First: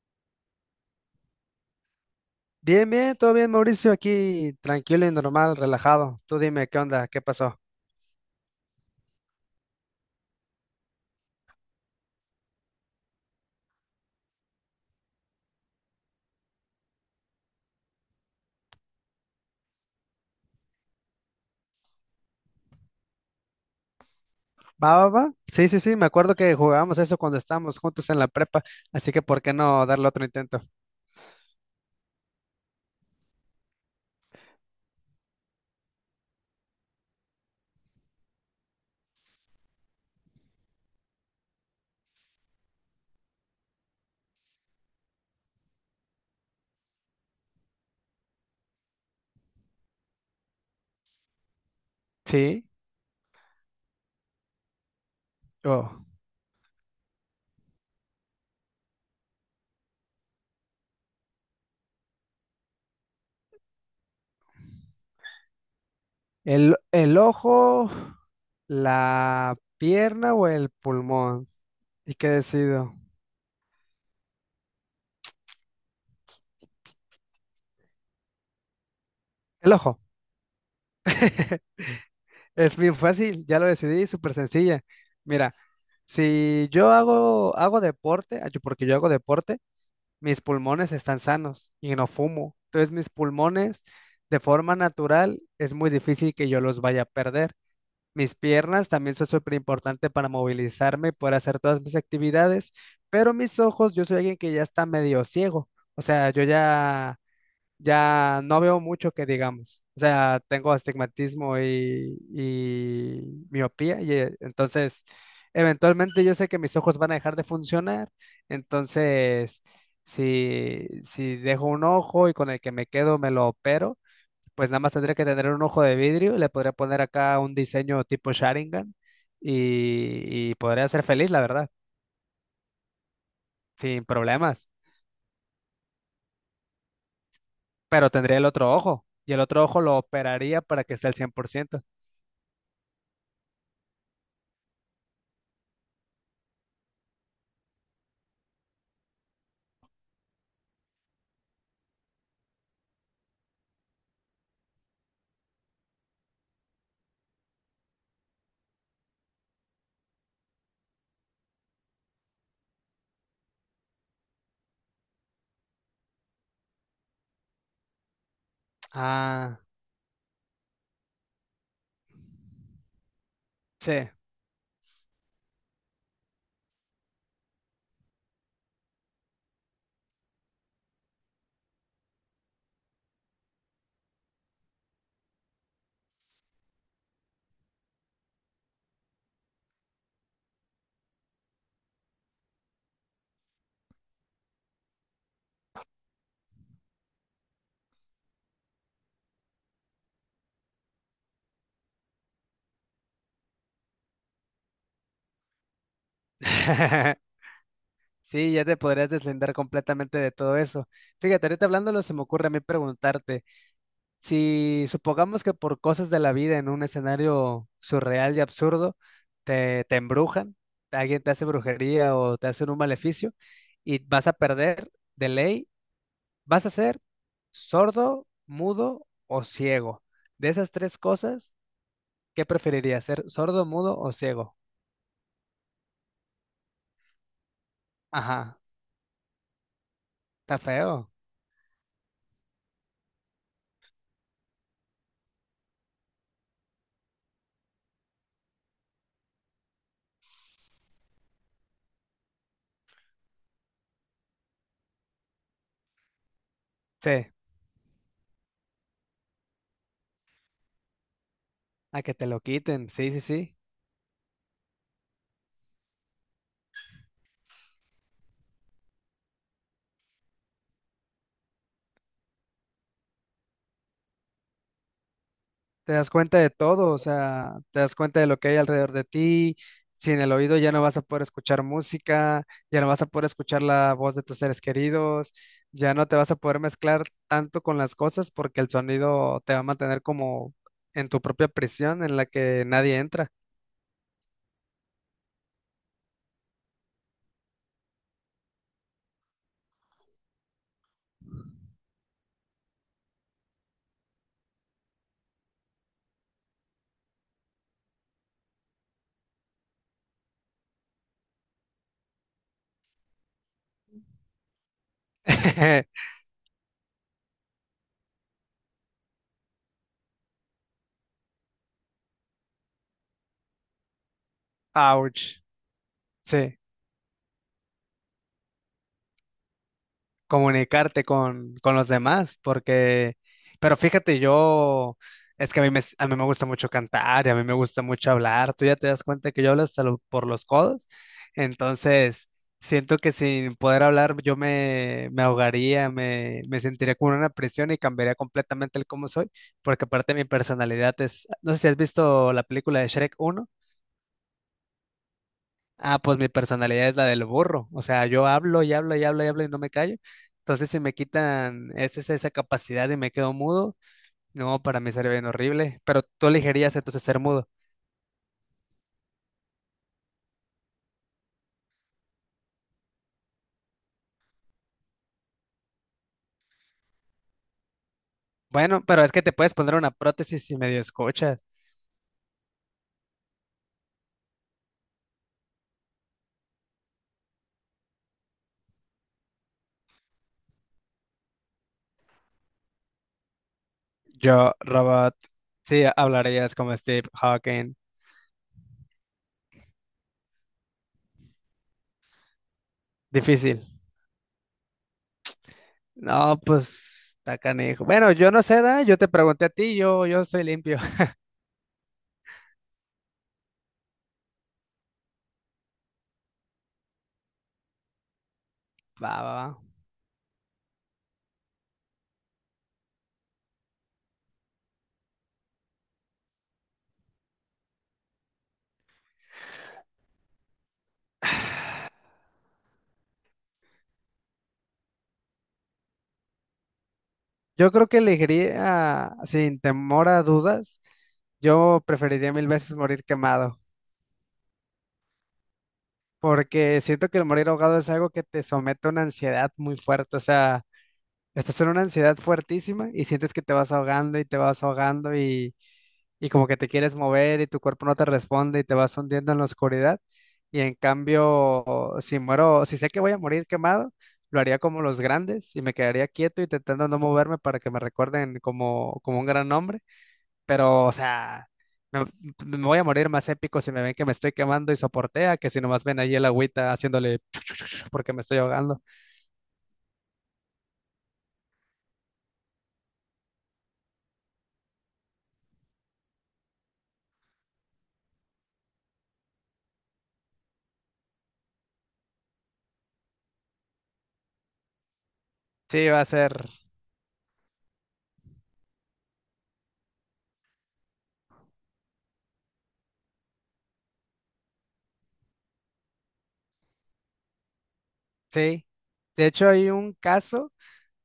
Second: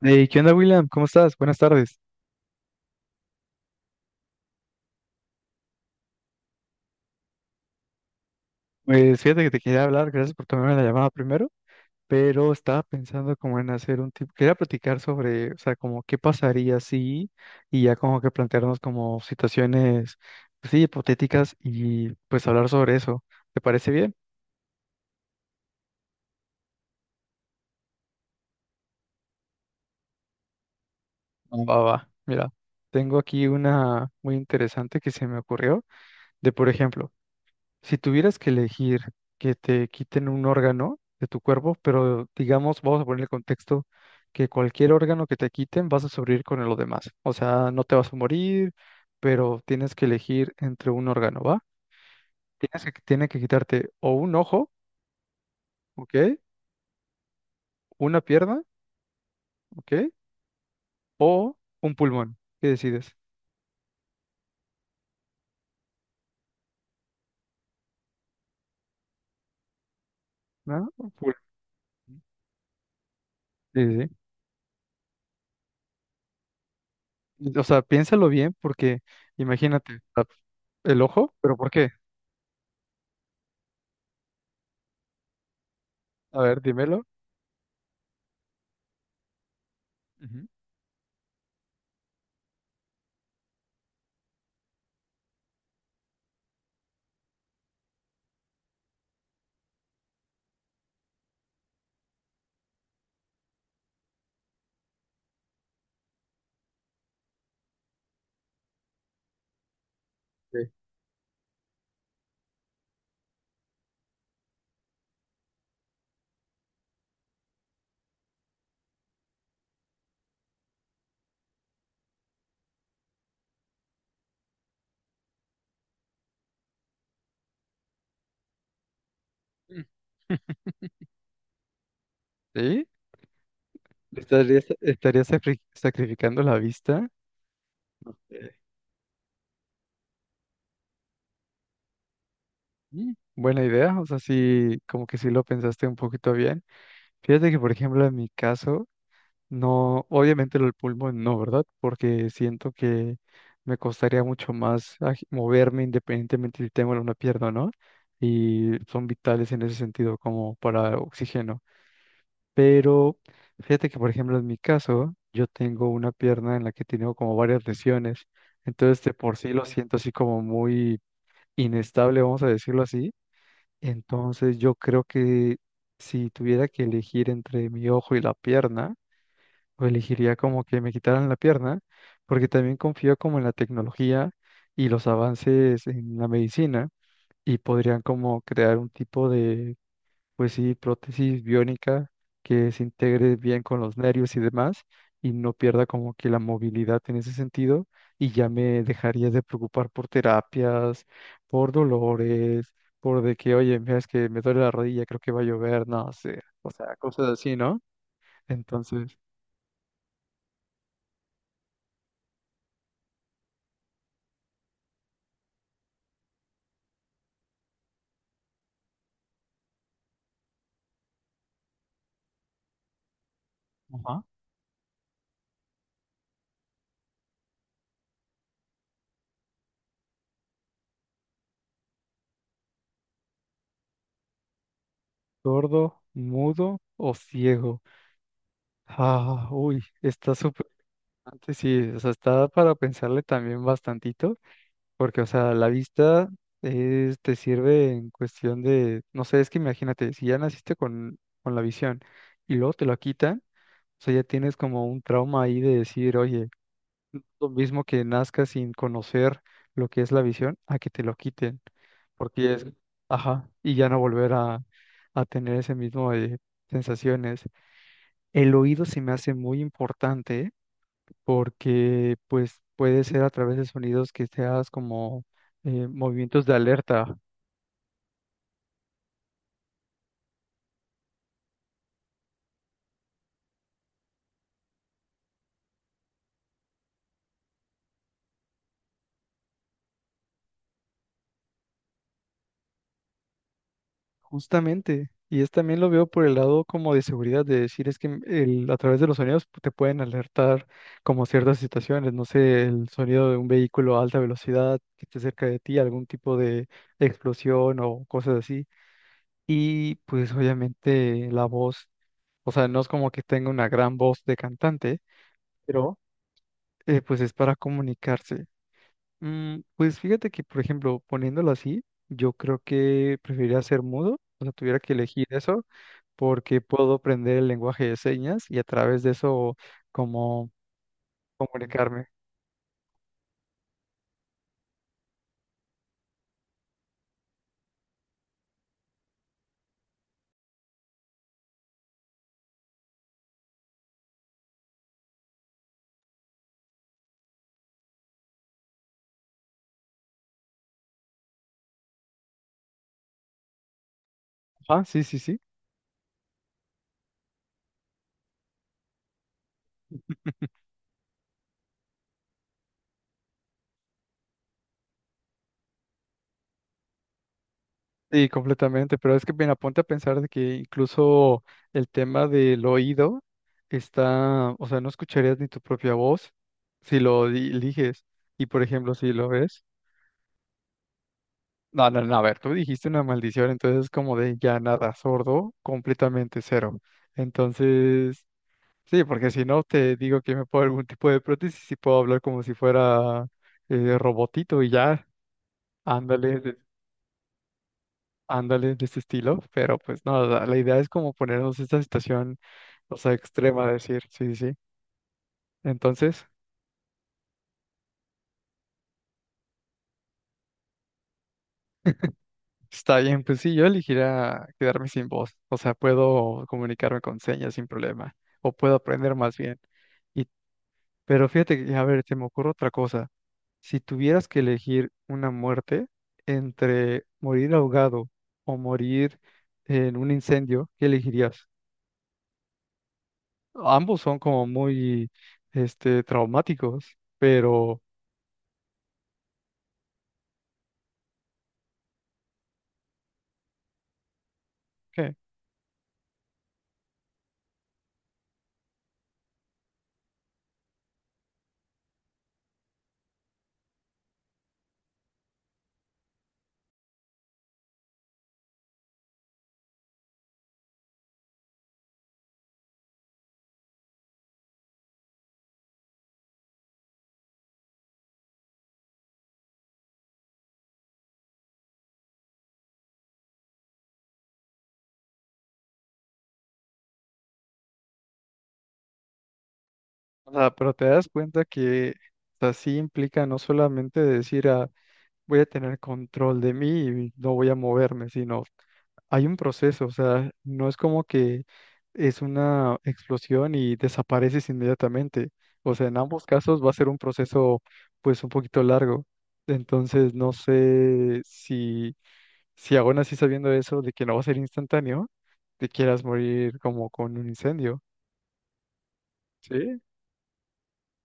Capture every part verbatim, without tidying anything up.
Hey, ¿qué onda, William? ¿Cómo estás? Buenas tardes. Bien, bien, todo bien, Mauricio, aquí tranquilo y normal, relajado. Tú dime, ¿qué onda? ¿Qué pasó? Pues fíjate que te quería hablar, gracias por tomarme la llamada primero, pero estaba pensando como en hacer un tipo, quería platicar sobre, o sea, como qué pasaría si, y ya como que plantearnos como situaciones, pues sí, hipotéticas y pues hablar sobre eso. ¿Te parece bien? ¿Va, va, va? Sí, sí, sí, me acuerdo que jugábamos eso cuando estábamos juntos en la prepa, así que ¿por qué no darle otro intento? Va, va, va. Mira, tengo aquí una muy interesante que se me ocurrió, de por ejemplo, si tuvieras que elegir que te quiten un órgano de tu cuerpo, pero digamos, vamos a poner el contexto que cualquier órgano que te quiten vas a sobrevivir con lo demás. O sea, no te vas a morir, pero tienes que elegir entre un órgano, ¿va? Sí, Tienes que, tienen que quitarte o un ojo, oh. ¿ok? Una pierna, ¿ok? O un pulmón. ¿Qué decides? El, el ojo, la pierna o el ¿No? Un pulmón. pulmón. ¿Y qué decido? Sí, sí, sí. O sea, piénsalo bien porque El imagínate, o ojo. sea, el ojo, pero ¿por qué? Es bien fácil, ya lo decidí, súper sencilla. Mira, A ver, si yo dímelo. hago, hago deporte, ah, yo- porque yo hago deporte, mis Ujú. pulmones están sanos y no fumo. Entonces mis pulmones de forma natural es muy difícil que yo los vaya a perder. Mis piernas también son súper importantes para movilizarme y poder hacer todas mis actividades, pero mis ojos, yo soy alguien que ya está medio ciego. O sea, yo ya ya no veo mucho que digamos. O sea, tengo astigmatismo y, y miopía, y eh, entonces eventualmente yo sé que mis ojos van a dejar de funcionar. Entonces, si, si dejo un ojo y con el que me quedo me lo opero, pues nada más tendría que tener un ojo de vidrio y le podría poner acá un diseño tipo Sharingan Sí. y, y podría ser feliz, la verdad, ¿Sí? sin ¿Estarías, problemas. estarías sacri- sacrificando la vista? Pero tendría el Eh, otro ojo y el otro ojo lo operaría para que esté al cien por ciento. mm, buena idea, o sea, sí, como que sí lo pensaste un poquito bien. Fíjate que, por ejemplo, en mi caso, no, obviamente el pulmón no, ¿verdad? Porque siento que me costaría mucho más aj- moverme independientemente si tengo una pierna o no, y son vitales en ese sentido, como para oxígeno. Pero fíjate que, por ejemplo, en mi caso, yo tengo una pierna en la que tengo como varias lesiones. Entonces, de por sí Ah. lo siento así como muy inestable, vamos a decirlo así. Sí. Entonces, yo creo que si tuviera que elegir entre mi ojo y la pierna, o elegiría como que me quitaran la pierna, porque también confío como en la tecnología y los avances en la medicina y podrían como crear un tipo de, pues sí, prótesis biónica que se integre bien con los nervios y demás y no pierda como que la movilidad en ese sentido y ya me dejaría de preocupar por terapias, por dolores, por de que, oye, mira, es que me duele la rodilla, creo que va a llover, no sé, o sea, cosas así, ¿no? Sí, ya te podrías Entonces, deslindar completamente de todo eso. Fíjate, ahorita hablándolo, se me ocurre a mí preguntarte, si supongamos que por cosas de la vida en un escenario surreal y absurdo, te, te embrujan, alguien te hace brujería o te hace un maleficio y ajá, vas a perder de ley, vas a ser sordo, mudo o ciego. De esas tres cosas, ¿qué preferirías? ¿Ser sordo, mudo o ciego? sordo, mudo o ciego. Ajá, Ah, uy, está está súper feo. interesante, sí, o sea, está para pensarle también bastantito. Porque, o sea, la vista es- te sirve en cuestión de, no sé, es que imagínate, si ya naciste con, con la visión y luego te la quitan, o sea, ya tienes como un trauma ahí de decir, oye, Sí. lo mismo que nazcas sin conocer lo que es la visión, a que te lo quiten, A que te lo porque es, quiten, sí, sí, ajá, sí. y ya no volver a, a tener ese mismo de sensaciones. El oído se me hace muy importante porque pues puede ser a través de sonidos que seas como, eh, Te das cuenta movimientos de de todo, o alerta, sea, te das cuenta de lo que hay alrededor de ti. Sin el oído ya no vas a poder escuchar música, ya no vas a poder escuchar la voz de tus seres queridos, ya no te vas a poder mezclar tanto con las cosas porque el sonido te va a mantener como en tu propia prisión en la que nadie entra. justamente. Y es también lo veo por el lado como de seguridad, de decir es que el, a través de los sonidos te pueden alertar como ciertas situaciones, no sé, el sonido de un vehículo a alta velocidad que esté cerca de ti, algún tipo de explosión o cosas así. Y pues obviamente la voz, o sea, no es como que tenga una gran voz de cantante, pero eh, pues es para comunicarse. Mm, pues fíjate que, por ejemplo, poniéndolo así, yo creo que preferiría ser mudo, o sea, tuviera que elegir Ouch. eso, Sí. porque puedo aprender el lenguaje de señas y a través de eso como Comunicarte con, con los comunicarme. demás, porque, pero fíjate, yo, es que a mí, me, a mí me gusta mucho cantar y a mí me gusta mucho hablar, tú ya te das cuenta que yo hablo hasta lo- por los codos, entonces siento que sin poder hablar yo me, me ahogaría, me, me sentiría como en una prisión y cambiaría completamente el cómo soy, porque aparte mi personalidad es, no sé si has visto la película de Shrek uno. Ah, sí, sí, sí. Ah, pues mi personalidad es la del burro. O sea, yo hablo y hablo y hablo y hablo y no me callo. Entonces, si me quitan es- es- esa capacidad y me quedo mudo, no, para mí sería bien horrible. Pero tú elegirías entonces ser mudo. Sí, completamente, pero es que, bien, aponte a pensar de que incluso el tema del oído está, o sea, no escucharías ni tu propia voz si lo di- eliges. Y, por Bueno, ejemplo, pero si es que lo te puedes ves. poner una prótesis si medio escuchas. No, no, no, a ver, tú dijiste una maldición, entonces es como de ya nada, sordo, completamente cero. Entonces, sí, porque si no te digo que me pongo algún tipo de prótesis y sí puedo hablar como si fuera eh, Yo, robotito y ya, robot, sí, ándale, hablarías de- como Steve Hawking. ándale de este estilo, pero pues no, la, la idea es como ponernos esta situación, o sea, Difícil. extrema, decir, sí, sí, sí. Entonces, No, pues, está canijo. Bueno, yo no sé, da, yo te pregunté a ti, yo, yo soy limpio. está bien, pues sí, yo elegiría quedarme sin voz, o sea, puedo comunicarme con señas sin problema, o puedo Va, aprender va, más va. bien. Pero fíjate, que, a ver, se me ocurre otra cosa. Si tuvieras que elegir una muerte entre morir ahogado o morir en un incendio, ¿qué elegirías? Ambos son como muy, este, traumáticos, Yo pero creo que elegiría, sin temor a dudas. Yo preferiría mil veces morir quemado, ¿qué? porque siento que el morir ahogado es algo que te somete a una ansiedad muy fuerte, o sea, estás en una ansiedad fuertísima y sientes que te vas ahogando y te vas ahogando y, y como que te quieres mover y tu cuerpo no te responde y te vas hundiendo en la oscuridad. Y en cambio, si muero, si sé que voy a morir quemado, lo haría como los grandes y me quedaría quieto y intentando no moverme para que me recuerden como, como un gran hombre. Pero, o sea, me, me voy a morir más épico si me ven que me estoy quemando y soportea que si nomás ven ahí el agüita haciéndole porque me estoy ahogando. O sea, pero te das cuenta que así implica no solamente decir, ah, voy a tener control de mí y no voy a moverme, sino hay un proceso, o sea, no es como que es una explosión y desapareces inmediatamente. O Sí, sea, en va a ambos ser, casos va a ser un proceso pues un poquito largo. Entonces, no sé si, si aún así sabiendo eso de que no va a ser instantáneo, te quieras morir como con un incendio. sí. De hecho, hay ¿Sí? un caso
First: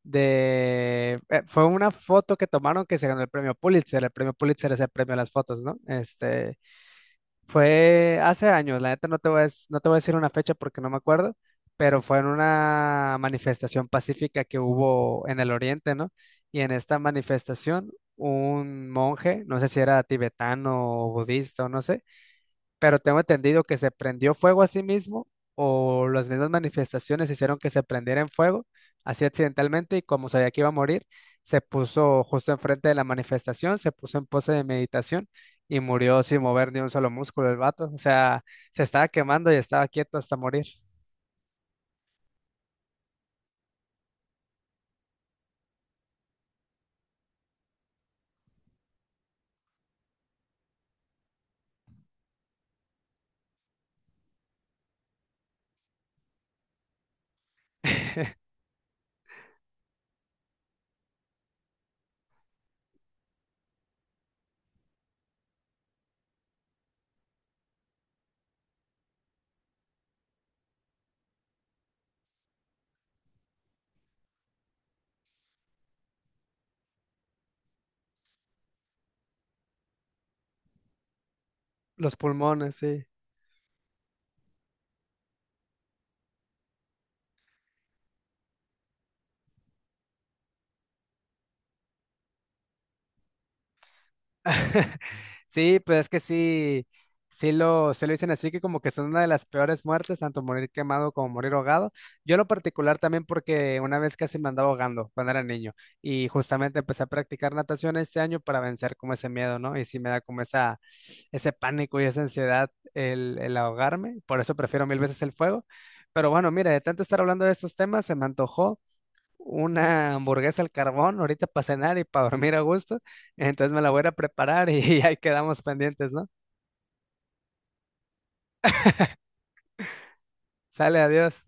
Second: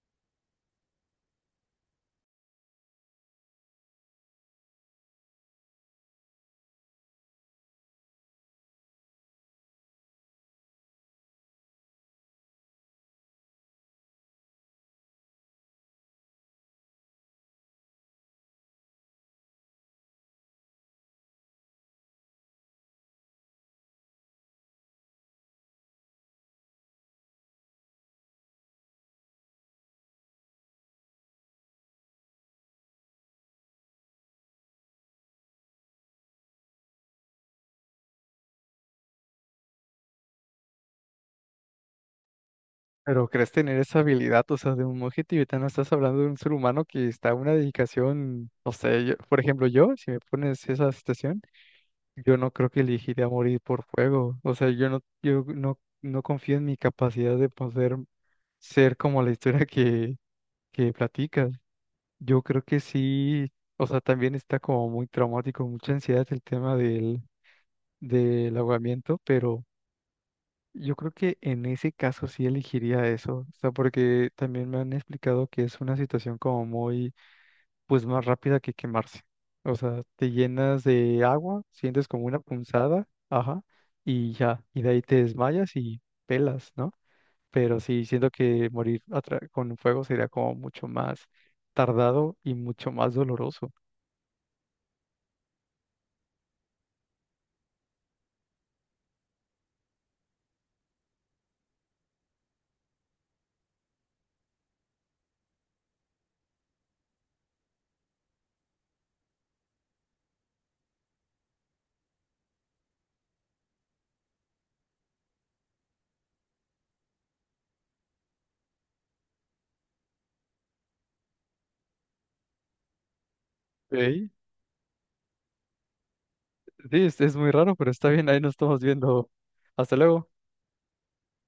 de, eh, fue una foto que tomaron que se ganó el premio Pulitzer. El premio Pulitzer es el premio a las fotos, ¿no? Este, fue hace años, la neta no te voy a, dec- no te voy a decir una fecha porque no me acuerdo, pero fue en una manifestación pacífica que hubo en el Oriente, ¿no? Y en esta manifestación, un monje, no sé si era tibetano o budista o no sé, pero tengo entendido que se prendió fuego a sí mismo o las mismas manifestaciones hicieron que se prendiera en fuego, así accidentalmente, y como sabía que iba a morir, se puso justo enfrente de la manifestación, se puso en pose de meditación y murió sin mover ni un solo músculo el vato. O sea, se estaba quemando y estaba quieto hasta morir. Pero crees tener esa habilidad, o sea, de un monje tibetano, estás hablando de un ser humano que está a una dedicación, no sé, yo- por ejemplo, yo, si me pones esa situación, yo no creo que elegiría morir por fuego, o sea, yo no, yo no, no confío en mi capacidad de poder ser como la historia que, que platicas. Yo creo que sí, o sea, también está como muy traumático, mucha ansiedad el tema del, del ahogamiento, pero... Yo creo que en ese caso sí elegiría eso, o sea, porque también me han explicado que es una situación como muy, pues más rápida que quemarse. O sea, te llenas de agua, sientes Los como una pulmones, sí. punzada, ajá, y ya, y de ahí te desmayas y pelas, ¿no? Pero sí, siento que morir atra- con fuego sería como mucho más tardado y mucho más doloroso. Sí, pues es que sí, sí lo, se lo dicen así que como que son una de las peores muertes, tanto morir quemado como morir ahogado. Yo en lo particular también porque una vez casi me andaba ahogando cuando era niño y justamente empecé a practicar natación este año para vencer como ese miedo, ¿no? Y sí me da como esa, ese pánico y esa ansiedad el, el ahogarme, por eso prefiero mil veces el fuego. Pero bueno, mira, de tanto estar hablando de estos temas, se me antojó una hamburguesa al carbón ahorita para cenar y para dormir a gusto. Entonces me la voy a ir a Ey, preparar y ahí quedamos pendientes, ¿no? sí, es, es muy raro, pero está bien, ahí nos estamos viendo. Hasta luego. Sale, adiós.